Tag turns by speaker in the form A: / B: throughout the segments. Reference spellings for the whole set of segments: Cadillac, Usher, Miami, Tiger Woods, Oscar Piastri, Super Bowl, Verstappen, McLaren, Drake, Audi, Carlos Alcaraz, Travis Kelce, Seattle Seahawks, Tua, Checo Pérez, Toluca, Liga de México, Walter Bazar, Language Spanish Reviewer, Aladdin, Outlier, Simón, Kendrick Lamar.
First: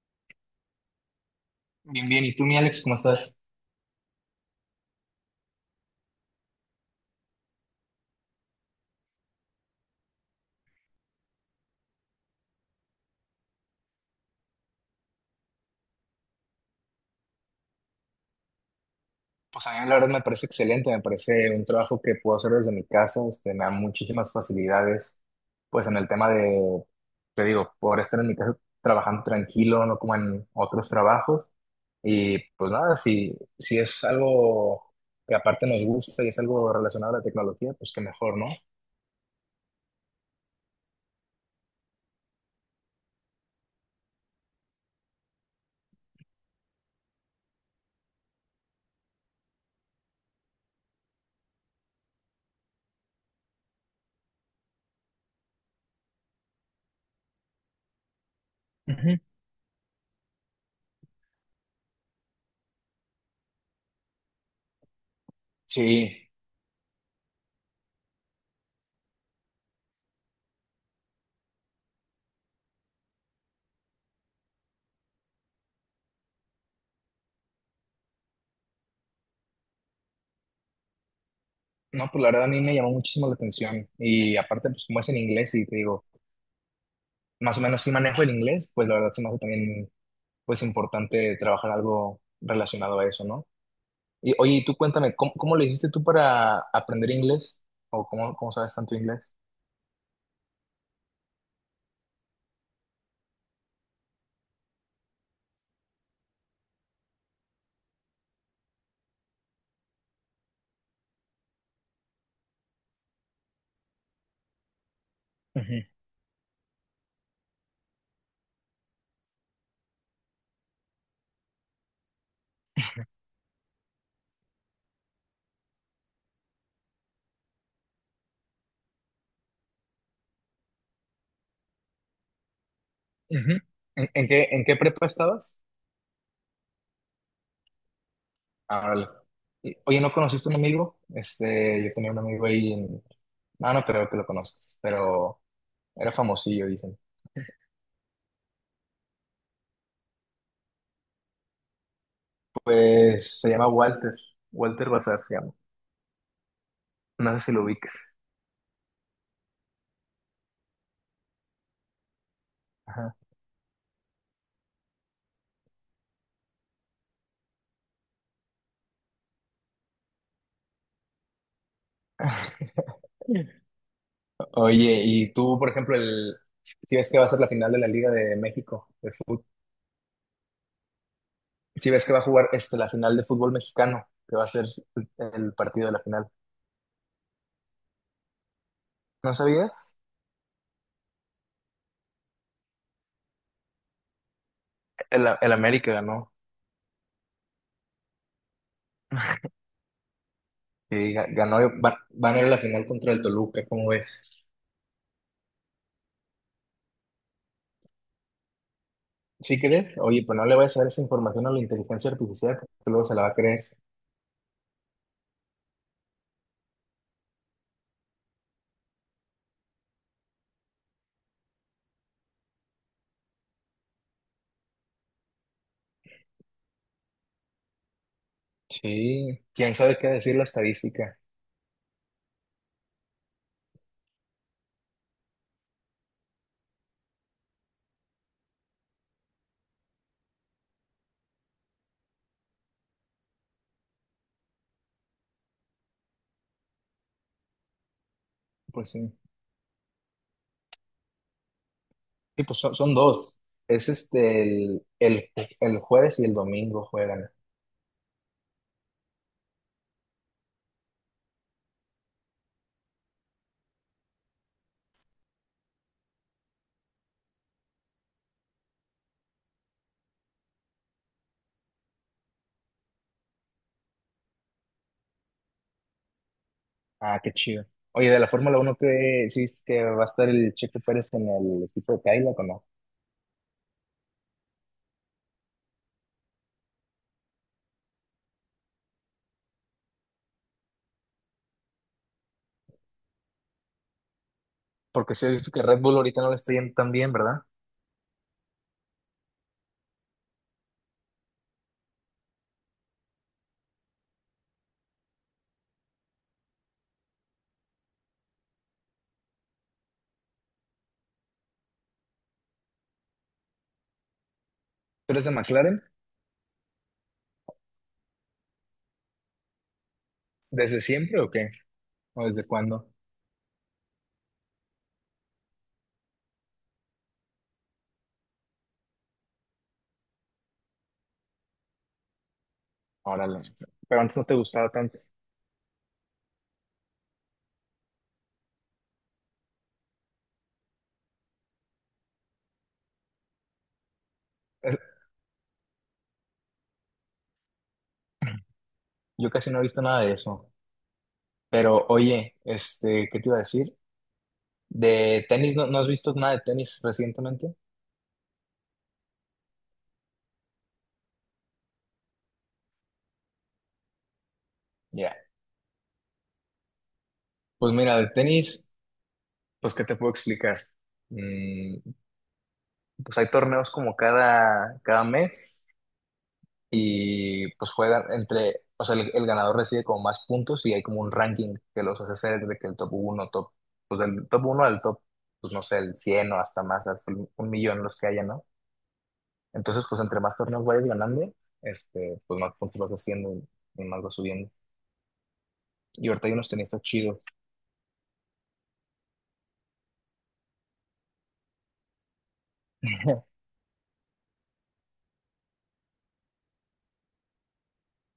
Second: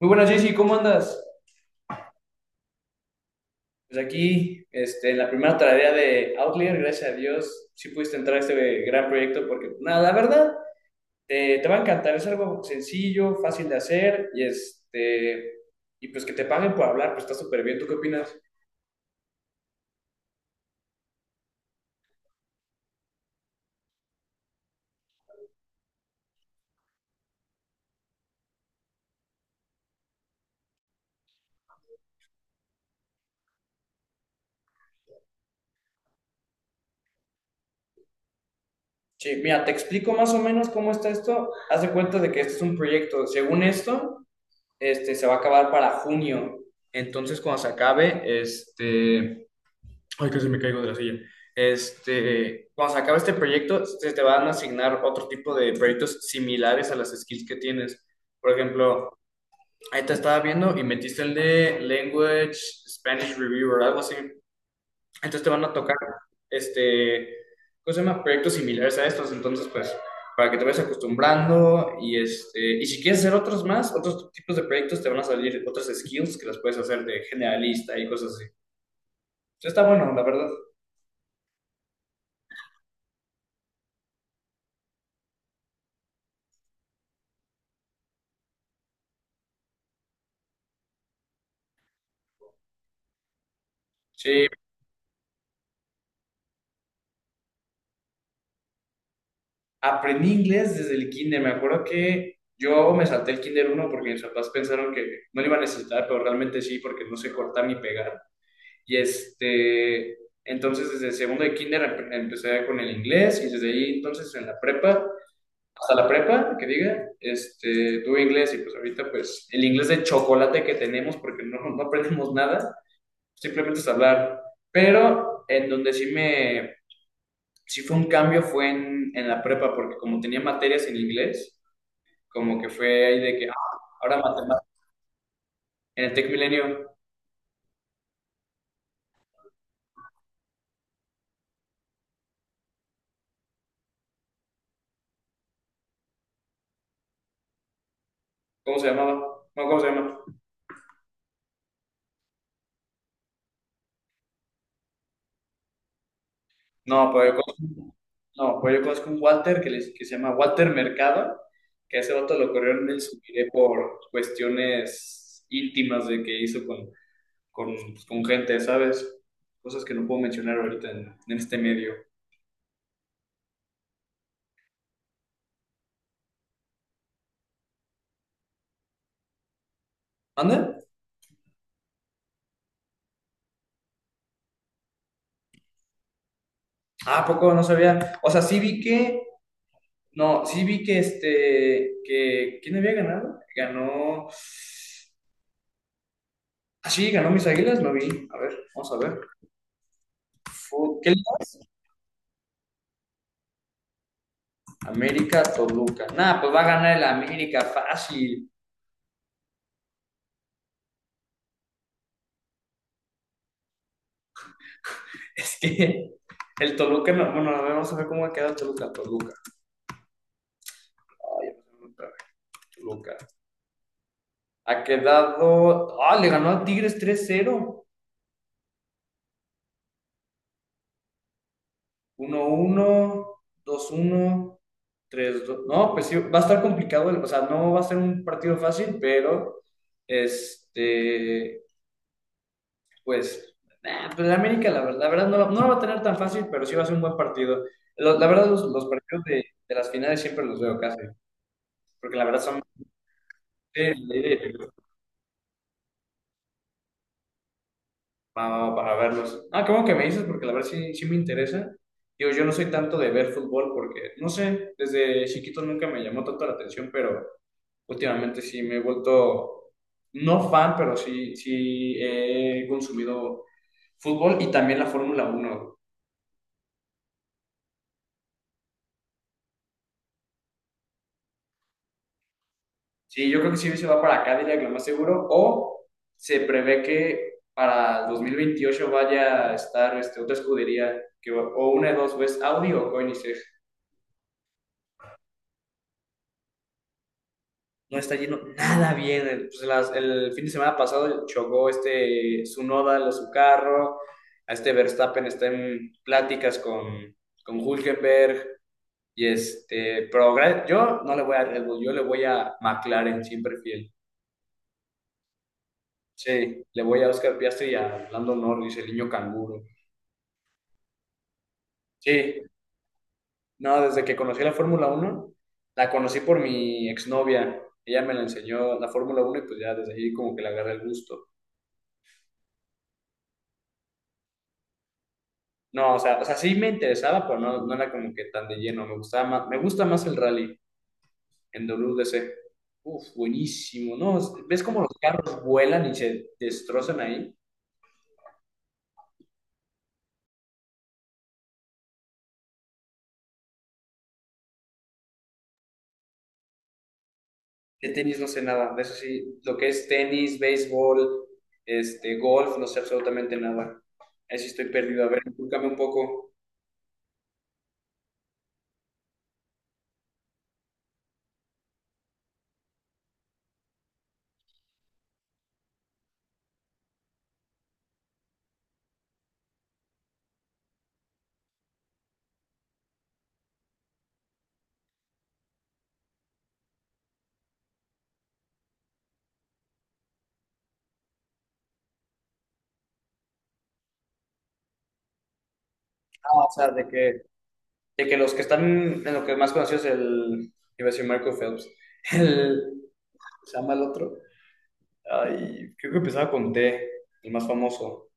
A: Muy buenas, Jessy, ¿cómo andas?
B: Bien, bien. ¿Y tú, mi Alex, cómo estás?
A: Pues aquí, en la primera tarea de Outlier, gracias a Dios, sí pudiste entrar a este gran proyecto porque, pues, nada, la verdad, te va a encantar. Es algo sencillo, fácil de hacer y, y pues que te paguen por hablar, pues está súper bien. ¿Tú qué opinas?
B: Pues a mí la verdad me parece excelente, me parece un trabajo que puedo hacer desde mi casa, me da muchísimas facilidades, pues en el tema de, te digo, poder estar en mi casa trabajando tranquilo, no como en otros trabajos. Y pues nada, si, si es algo que aparte nos gusta y es algo relacionado a la tecnología, pues qué mejor, ¿no?
A: Sí, mira, te explico más o menos cómo está esto. Haz de cuenta de que este es un proyecto. Según esto, se va a acabar para junio. Entonces, cuando se acabe, este... Ay, casi me caigo de la silla. Este, cuando se acabe este proyecto, se te van a asignar otro tipo de proyectos similares a las skills que tienes. Por ejemplo,
B: Ujú.
A: ahí te estaba viendo y metiste el de Language Spanish Reviewer, algo así. Entonces te van a tocar,
B: Sí,
A: este, ¿cómo se llama? Proyectos similares a estos. Entonces, pues, para que te vayas acostumbrando y este, y si quieres hacer otros más, otros tipos de proyectos, te van a salir otras skills que las puedes hacer de generalista y cosas así. Entonces, está bueno, la verdad.
B: no, pues la verdad a mí me llamó muchísimo la atención y aparte pues como es en inglés y te digo, más o menos sí manejo el inglés, pues la verdad se me hace también pues importante trabajar algo relacionado a eso, ¿no? Y
A: Sí,
B: oye, y tú cuéntame, ¿cómo le hiciste tú para aprender inglés? ¿O cómo sabes tanto inglés?
A: aprendí inglés desde el kinder. Me acuerdo que yo me salté el kinder uno porque mis papás pensaron que no lo iba a necesitar, pero realmente sí, porque no sé cortar ni pegar. Y este, entonces desde segundo de kinder empecé con el inglés y desde ahí entonces en la prepa, hasta
B: Ujú,
A: la prepa, que diga, este, tuve inglés y pues ahorita pues el inglés de chocolate que tenemos porque no aprendemos nada, simplemente es hablar. Pero en donde sí me si fue un cambio fue en la prepa, porque como tenía materias en inglés, como que fue ahí de que, ah,
B: ujú. ¿En,
A: ahora
B: en qué, en qué
A: matemáticas,
B: prepa estabas?
A: en el Tech Milenio,
B: Ah, órale. Y, oye, ¿no conociste un amigo? Yo tenía un amigo ahí en... No, no creo que lo conozcas, pero era famosillo, dicen.
A: ¿cómo se llamaba? No, ¿cómo se llama?
B: Pues se llama Walter, Walter Bazar se llama.
A: No, pues
B: No
A: yo
B: sé si lo ubiques.
A: conozco, no, pues yo conozco un Walter que, que se llama Walter Mercado, que a ese vato lo corrieron del
B: Ajá.
A: Subiré por cuestiones íntimas de que hizo con, pues, con gente, ¿sabes? Cosas que no puedo mencionar ahorita en este medio.
B: Oye, y tú, por ejemplo, si ves que va a ser la final de la Liga de México de fútbol,
A: ¿Anda?
B: si ves que va a jugar la final de fútbol mexicano, que va a ser el, el partido de la final.
A: Ah, ¿a poco no sabía? O sea, sí vi que
B: ¿No sabías?
A: no, sí vi que que, ¿quién había ganado? Ganó,
B: El América ganó,
A: ah, sí, ganó mis Águilas, no vi, a ver, vamos a ver, Fu- ¿qué
B: y
A: liga?
B: ganó, van a ir a la final contra el Toluca, ¿cómo ves?
A: América, Toluca, nada, pues va a ganar el América, fácil,
B: ¿Sí crees? Oye, pues no le vayas a dar esa información a la inteligencia artificial, porque luego se la va a creer.
A: es que el Toluca, no, bueno, a ver, vamos a ver cómo ha quedado Toluca, Toluca, ay, otra vez, Toluca, ha quedado, ah, le ganó a Tigres 3-0,
B: Sí, quién sabe qué decir la estadística.
A: uno uno dos uno tres dos. No, pues sí, va a estar complicado, o sea, no va a ser un partido fácil, pero este, pues, nah, pues la América, la, ver- la verdad, no, la- no la va a tener tan fácil, pero sí va a ser un buen partido. Lo- la verdad, los
B: Pues sí.
A: partidos de las finales siempre los veo casi, porque la verdad
B: Sí, pues
A: son
B: son, son dos. Es
A: de, de-
B: el jueves y el domingo juegan.
A: para verlos. Ah, qué bueno que me dices, porque la verdad sí, sí me interesa. Digo, yo no soy tanto de ver fútbol porque, no sé, desde chiquito nunca me llamó tanto la atención, pero. Últimamente sí me he vuelto, no fan, pero sí, sí he consumido fútbol y también la Fórmula uno.
B: Ah, qué chido. Oye, de la Fórmula Uno, ¿qué sí es que va a estar el Checo Pérez en el equipo de Cadillac o no?
A: Sí, yo creo que sí se va para Cadillac, lo más seguro, o se prevé que para 2028 vaya a estar este, otra escudería, que, va- o una de dos, o es Audi o Koenigsegg.
B: Porque sí he visto que Red Bull ahorita no le está yendo tan bien, ¿verdad?
A: No está yendo nada bien. El, pues, las- el fin de semana pasado chocó este Tsunoda, lo- su carro, a este Verstappen está en pláticas con Hülkenberg. Y este, pero gra- yo no le voy a Red Bull, yo le voy a McLaren, siempre fiel.
B: ¿Tú eres de McLaren?
A: Sí, le voy a Oscar Piastri y a Lando Norris, el niño canguro.
B: ¿Desde siempre o qué? ¿O
A: Sí,
B: desde cuándo?
A: no, desde que conocí la Fórmula Uno la conocí por mi exnovia. Ella me la enseñó la Fórmula Uno y pues ya desde ahí como que le agarré el gusto.
B: Órale. Pero antes no te gustaba tanto.
A: No, o sea, sí me interesaba, pero no, no era como que tan de lleno. Me gustaba más, me gusta más el rally en WDC. Uf, buenísimo, ¿no? ¿Ves
B: Es-
A: cómo los carros vuelan y se destrozan ahí?
B: Yo casi no he visto nada de eso. Pero oye, ¿qué te iba a decir? ¿De tenis no, no has visto nada de tenis recientemente?
A: De tenis no sé nada, de eso sí, lo que es tenis, béisbol, este, golf, no sé absolutamente nada. Ahí sí estoy perdido. A
B: Ya.
A: ver, inculcame un poco.
B: Pues mira, de tenis, pues ¿qué te puedo explicar? Mm, pues hay torneos como cada mes. Y pues juegan entre, o sea, el ganador recibe como más puntos y hay como un ranking que los hace ser de que el top uno pues del top uno al top, pues no sé, el 100 o hasta más, un millón los que haya, ¿no? Entonces, pues entre más torneos vayas ganando, pues más puntos vas haciendo y más vas subiendo. Y ahorita hay
A: Ah,
B: unos
A: o sea,
B: tenistas chidos.
A: de que los que están en lo que más conocido es el, iba a decir Marco Phelps, el, ¿se llama el otro? Ay, creo que empezaba con T, el más famoso.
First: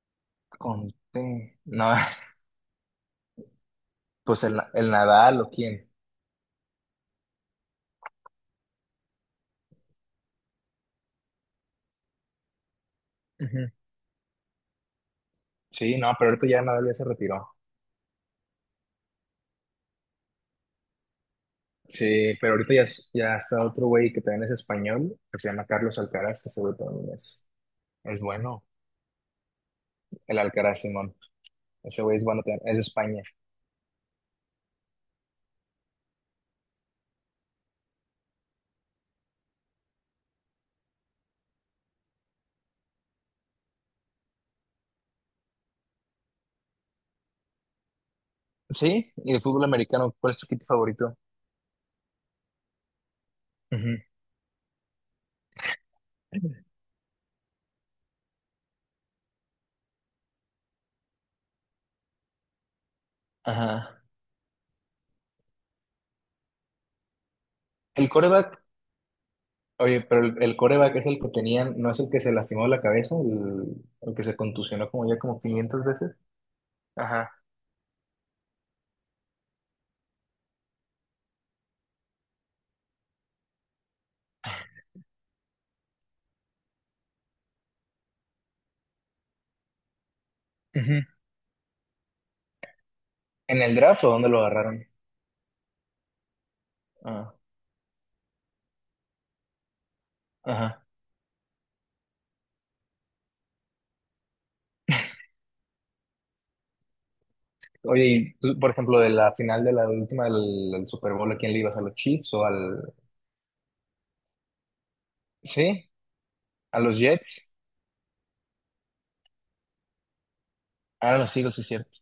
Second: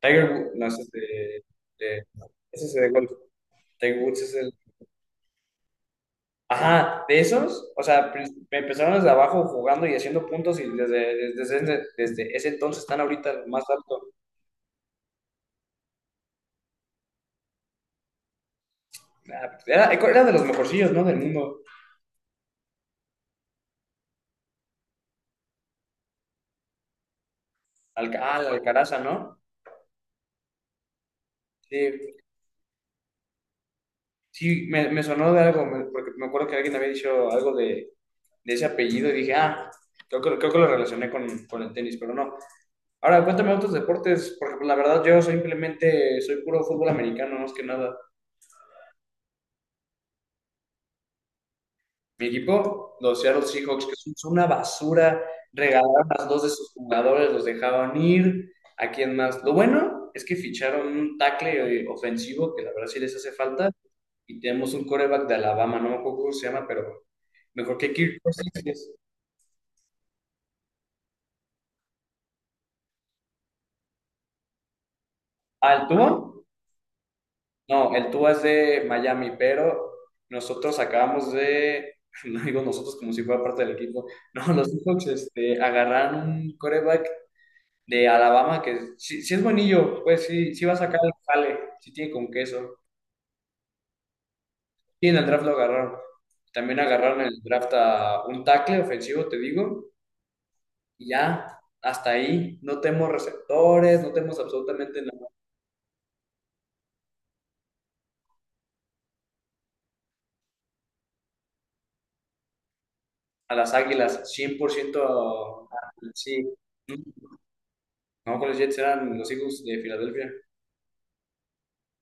A: Tiger Woods, no, ese es de,
B: Conté. No,
A: de- ese es de golf. Tiger Woods es
B: pues
A: el.
B: el Nadal o quién.
A: Ajá, de esos, o sea, pr- empezaron desde abajo jugando y haciendo puntos y desde, desde, desde- desde ese entonces están ahorita lo más
B: Ujú.
A: alto.
B: Sí, no, pero ahorita ya Nadal ya se retiró.
A: Ah, era, era de los mejorcillos, ¿no? Del mundo.
B: Sí, pero ahorita ya, ya está otro güey que también es español, que se llama Carlos Alcaraz, que ese güey también es
A: Alca- ah, la
B: bueno.
A: Alcaraza, ¿no?
B: El Alcaraz, Simón.
A: Sí,
B: Ese güey es bueno también, es de España.
A: sí, me sonó de algo, me- porque me acuerdo que alguien había dicho algo de ese apellido y dije, ah, creo que lo relacioné con el tenis, pero no. Ahora, cuéntame otros deportes, porque pues, la verdad yo simplemente soy puro fútbol americano, más que nada.
B: Sí, y de fútbol americano, ¿cuál es tu equipo favorito?
A: Mi equipo, los Seattle Seahawks, que
B: Ujú.
A: son una basura, regalaron a dos de sus jugadores, los dejaban ir. ¿A quién más? Lo bueno es que ficharon un tackle ofensivo, que la verdad sí les hace falta,
B: Ajá.
A: y tenemos un coreback de Alabama, no me acuerdo cómo se llama, pero mejor que
B: El
A: Kirk
B: coreback,
A: Cousins.
B: oye, pero el coreback es el que tenían, ¿no es el que se lastimó la cabeza? El que se contusionó como ya como
A: Ah,
B: 500
A: ¿el
B: veces.
A: Tua?
B: Ajá.
A: No, el Tua es de Miami, pero nosotros acabamos de, no digo nosotros como si fuera parte del equipo, no, los Seahawks este, agarraron un coreback de Alabama, que si, si es buenillo, pues sí, sí va a sacar
B: Ujú.
A: el jale, si tiene con queso.
B: ¿En el draft o dónde lo agarraron?
A: Y en el draft lo agarraron. También agarraron en
B: Ah,
A: el draft a un tackle ofensivo, te digo,
B: ajá.
A: y ya, hasta ahí. No tenemos receptores, no tenemos absolutamente nada.
B: Oye, y tú, por ejemplo, de la final de la última del Super Bowl, ¿a quién le ibas? ¿A los Chiefs o al...
A: A las Águilas, 100%, a-
B: Sí,
A: sí.
B: a los Jets?
A: No, con los Jets eran los Eagles de Filadelfia.
B: Ah, a los Eagles, sí, es cierto.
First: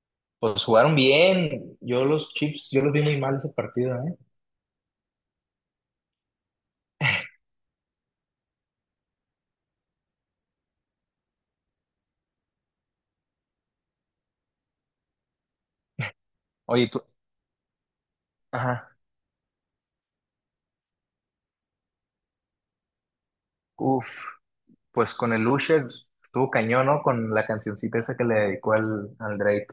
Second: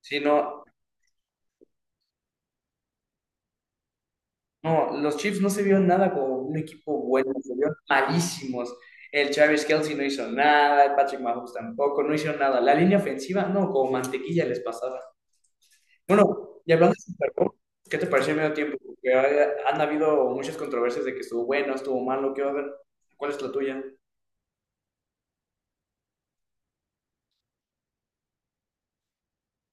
A: Sí, no,
B: Pues jugaron bien. Yo los Chiefs, yo los vi muy mal ese partido, ¿eh?
A: no, los Chiefs no se vieron nada como un equipo bueno, se vieron malísimos. El Travis Kelce no hizo nada, el Patrick Mahomes tampoco, no hizo nada. La línea ofensiva, no, como mantequilla les pasaba. Bueno, y
B: Oye,
A: hablando de
B: tú...
A: Super Bowl, ¿qué te pareció el medio tiempo?
B: Ajá.
A: Porque ha- han habido muchas controversias de que estuvo bueno, estuvo malo, ¿qué va a haber? ¿Cuál es la tuya?
B: Uf, pues con el Usher estuvo cañón, ¿no? Con la cancioncita esa que le dedicó al Drake.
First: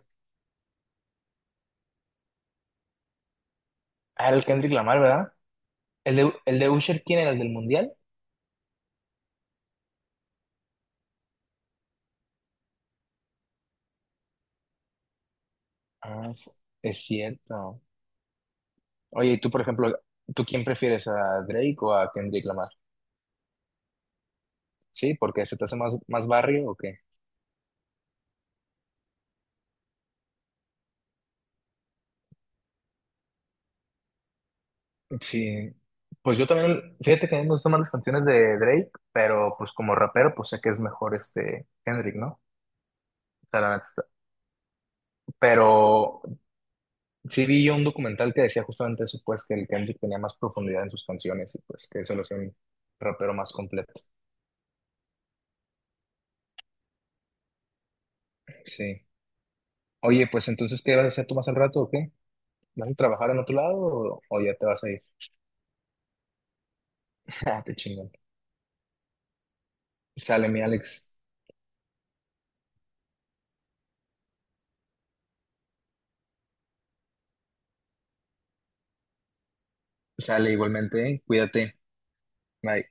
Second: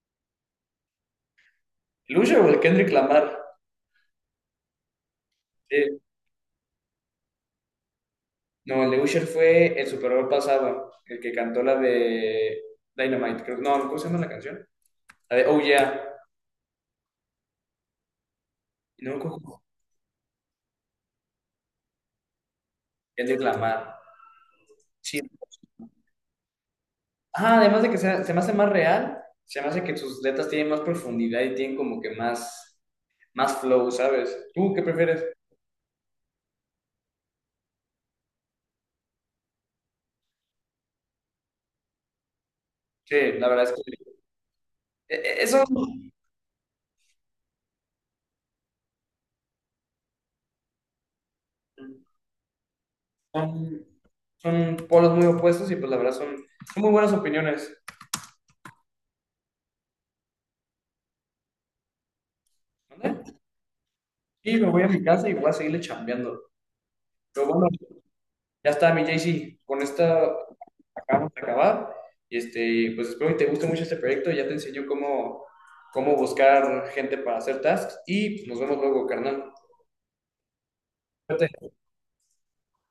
A: ¿El Usher o el Kendrick Lamar?
B: Ah, el Kendrick Lamar, ¿verdad?
A: Sí.
B: ¿El el de Usher quién era? ¿El del Mundial?
A: No, el de Usher fue el Super Bowl pasado, el que cantó la de Dynamite, creo. No, ¿cómo se llama la canción? La de Oh Yeah.
B: Ah, es cierto.
A: No,
B: Oye, y tú,
A: ¿cómo?
B: por ejemplo, ¿tú quién prefieres? ¿A Drake o a Kendrick Lamar?
A: Kendrick Lamar.
B: Sí,
A: Sí.
B: porque se te hace más, más barrio o qué.
A: Ajá, además de que se me hace más real, se me hace que sus letras tienen más profundidad y tienen como que más, más flow, ¿sabes? ¿Tú qué prefieres?
B: Sí, pues yo también, fíjate que a mí me gustan más las canciones de Drake, pero pues como rapero, pues sé que es mejor este Kendrick, ¿no?
A: Sí, la
B: O sea,
A: verdad
B: la
A: es
B: neta está-
A: que eso
B: Pero
A: son,
B: sí vi yo un documental que decía justamente eso, pues que el Kendrick tenía más profundidad en sus canciones y pues que eso lo hacía un rapero más completo.
A: son polos muy opuestos y pues la verdad son, son muy buenas opiniones.
B: Sí. Oye, pues entonces, ¿qué vas a hacer tú más al rato o qué? ¿Vas a trabajar
A: ¿Dónde?
B: en otro lado o ya
A: Sí,
B: te
A: me voy
B: vas
A: a
B: a
A: mi
B: ir?
A: casa y voy a seguirle chambeando. Pero
B: Ah,
A: bueno,
B: qué chingón.
A: ya está, mi JC. Con esta
B: Sale mi Alex.
A: acabamos de acabar. Y este, pues espero que te guste mucho este proyecto. Ya te enseño cómo, cómo buscar gente para hacer tasks. Y pues, nos vemos luego, carnal.
B: Sale igualmente, ¿eh?
A: Artes.
B: Cuídate. Bye.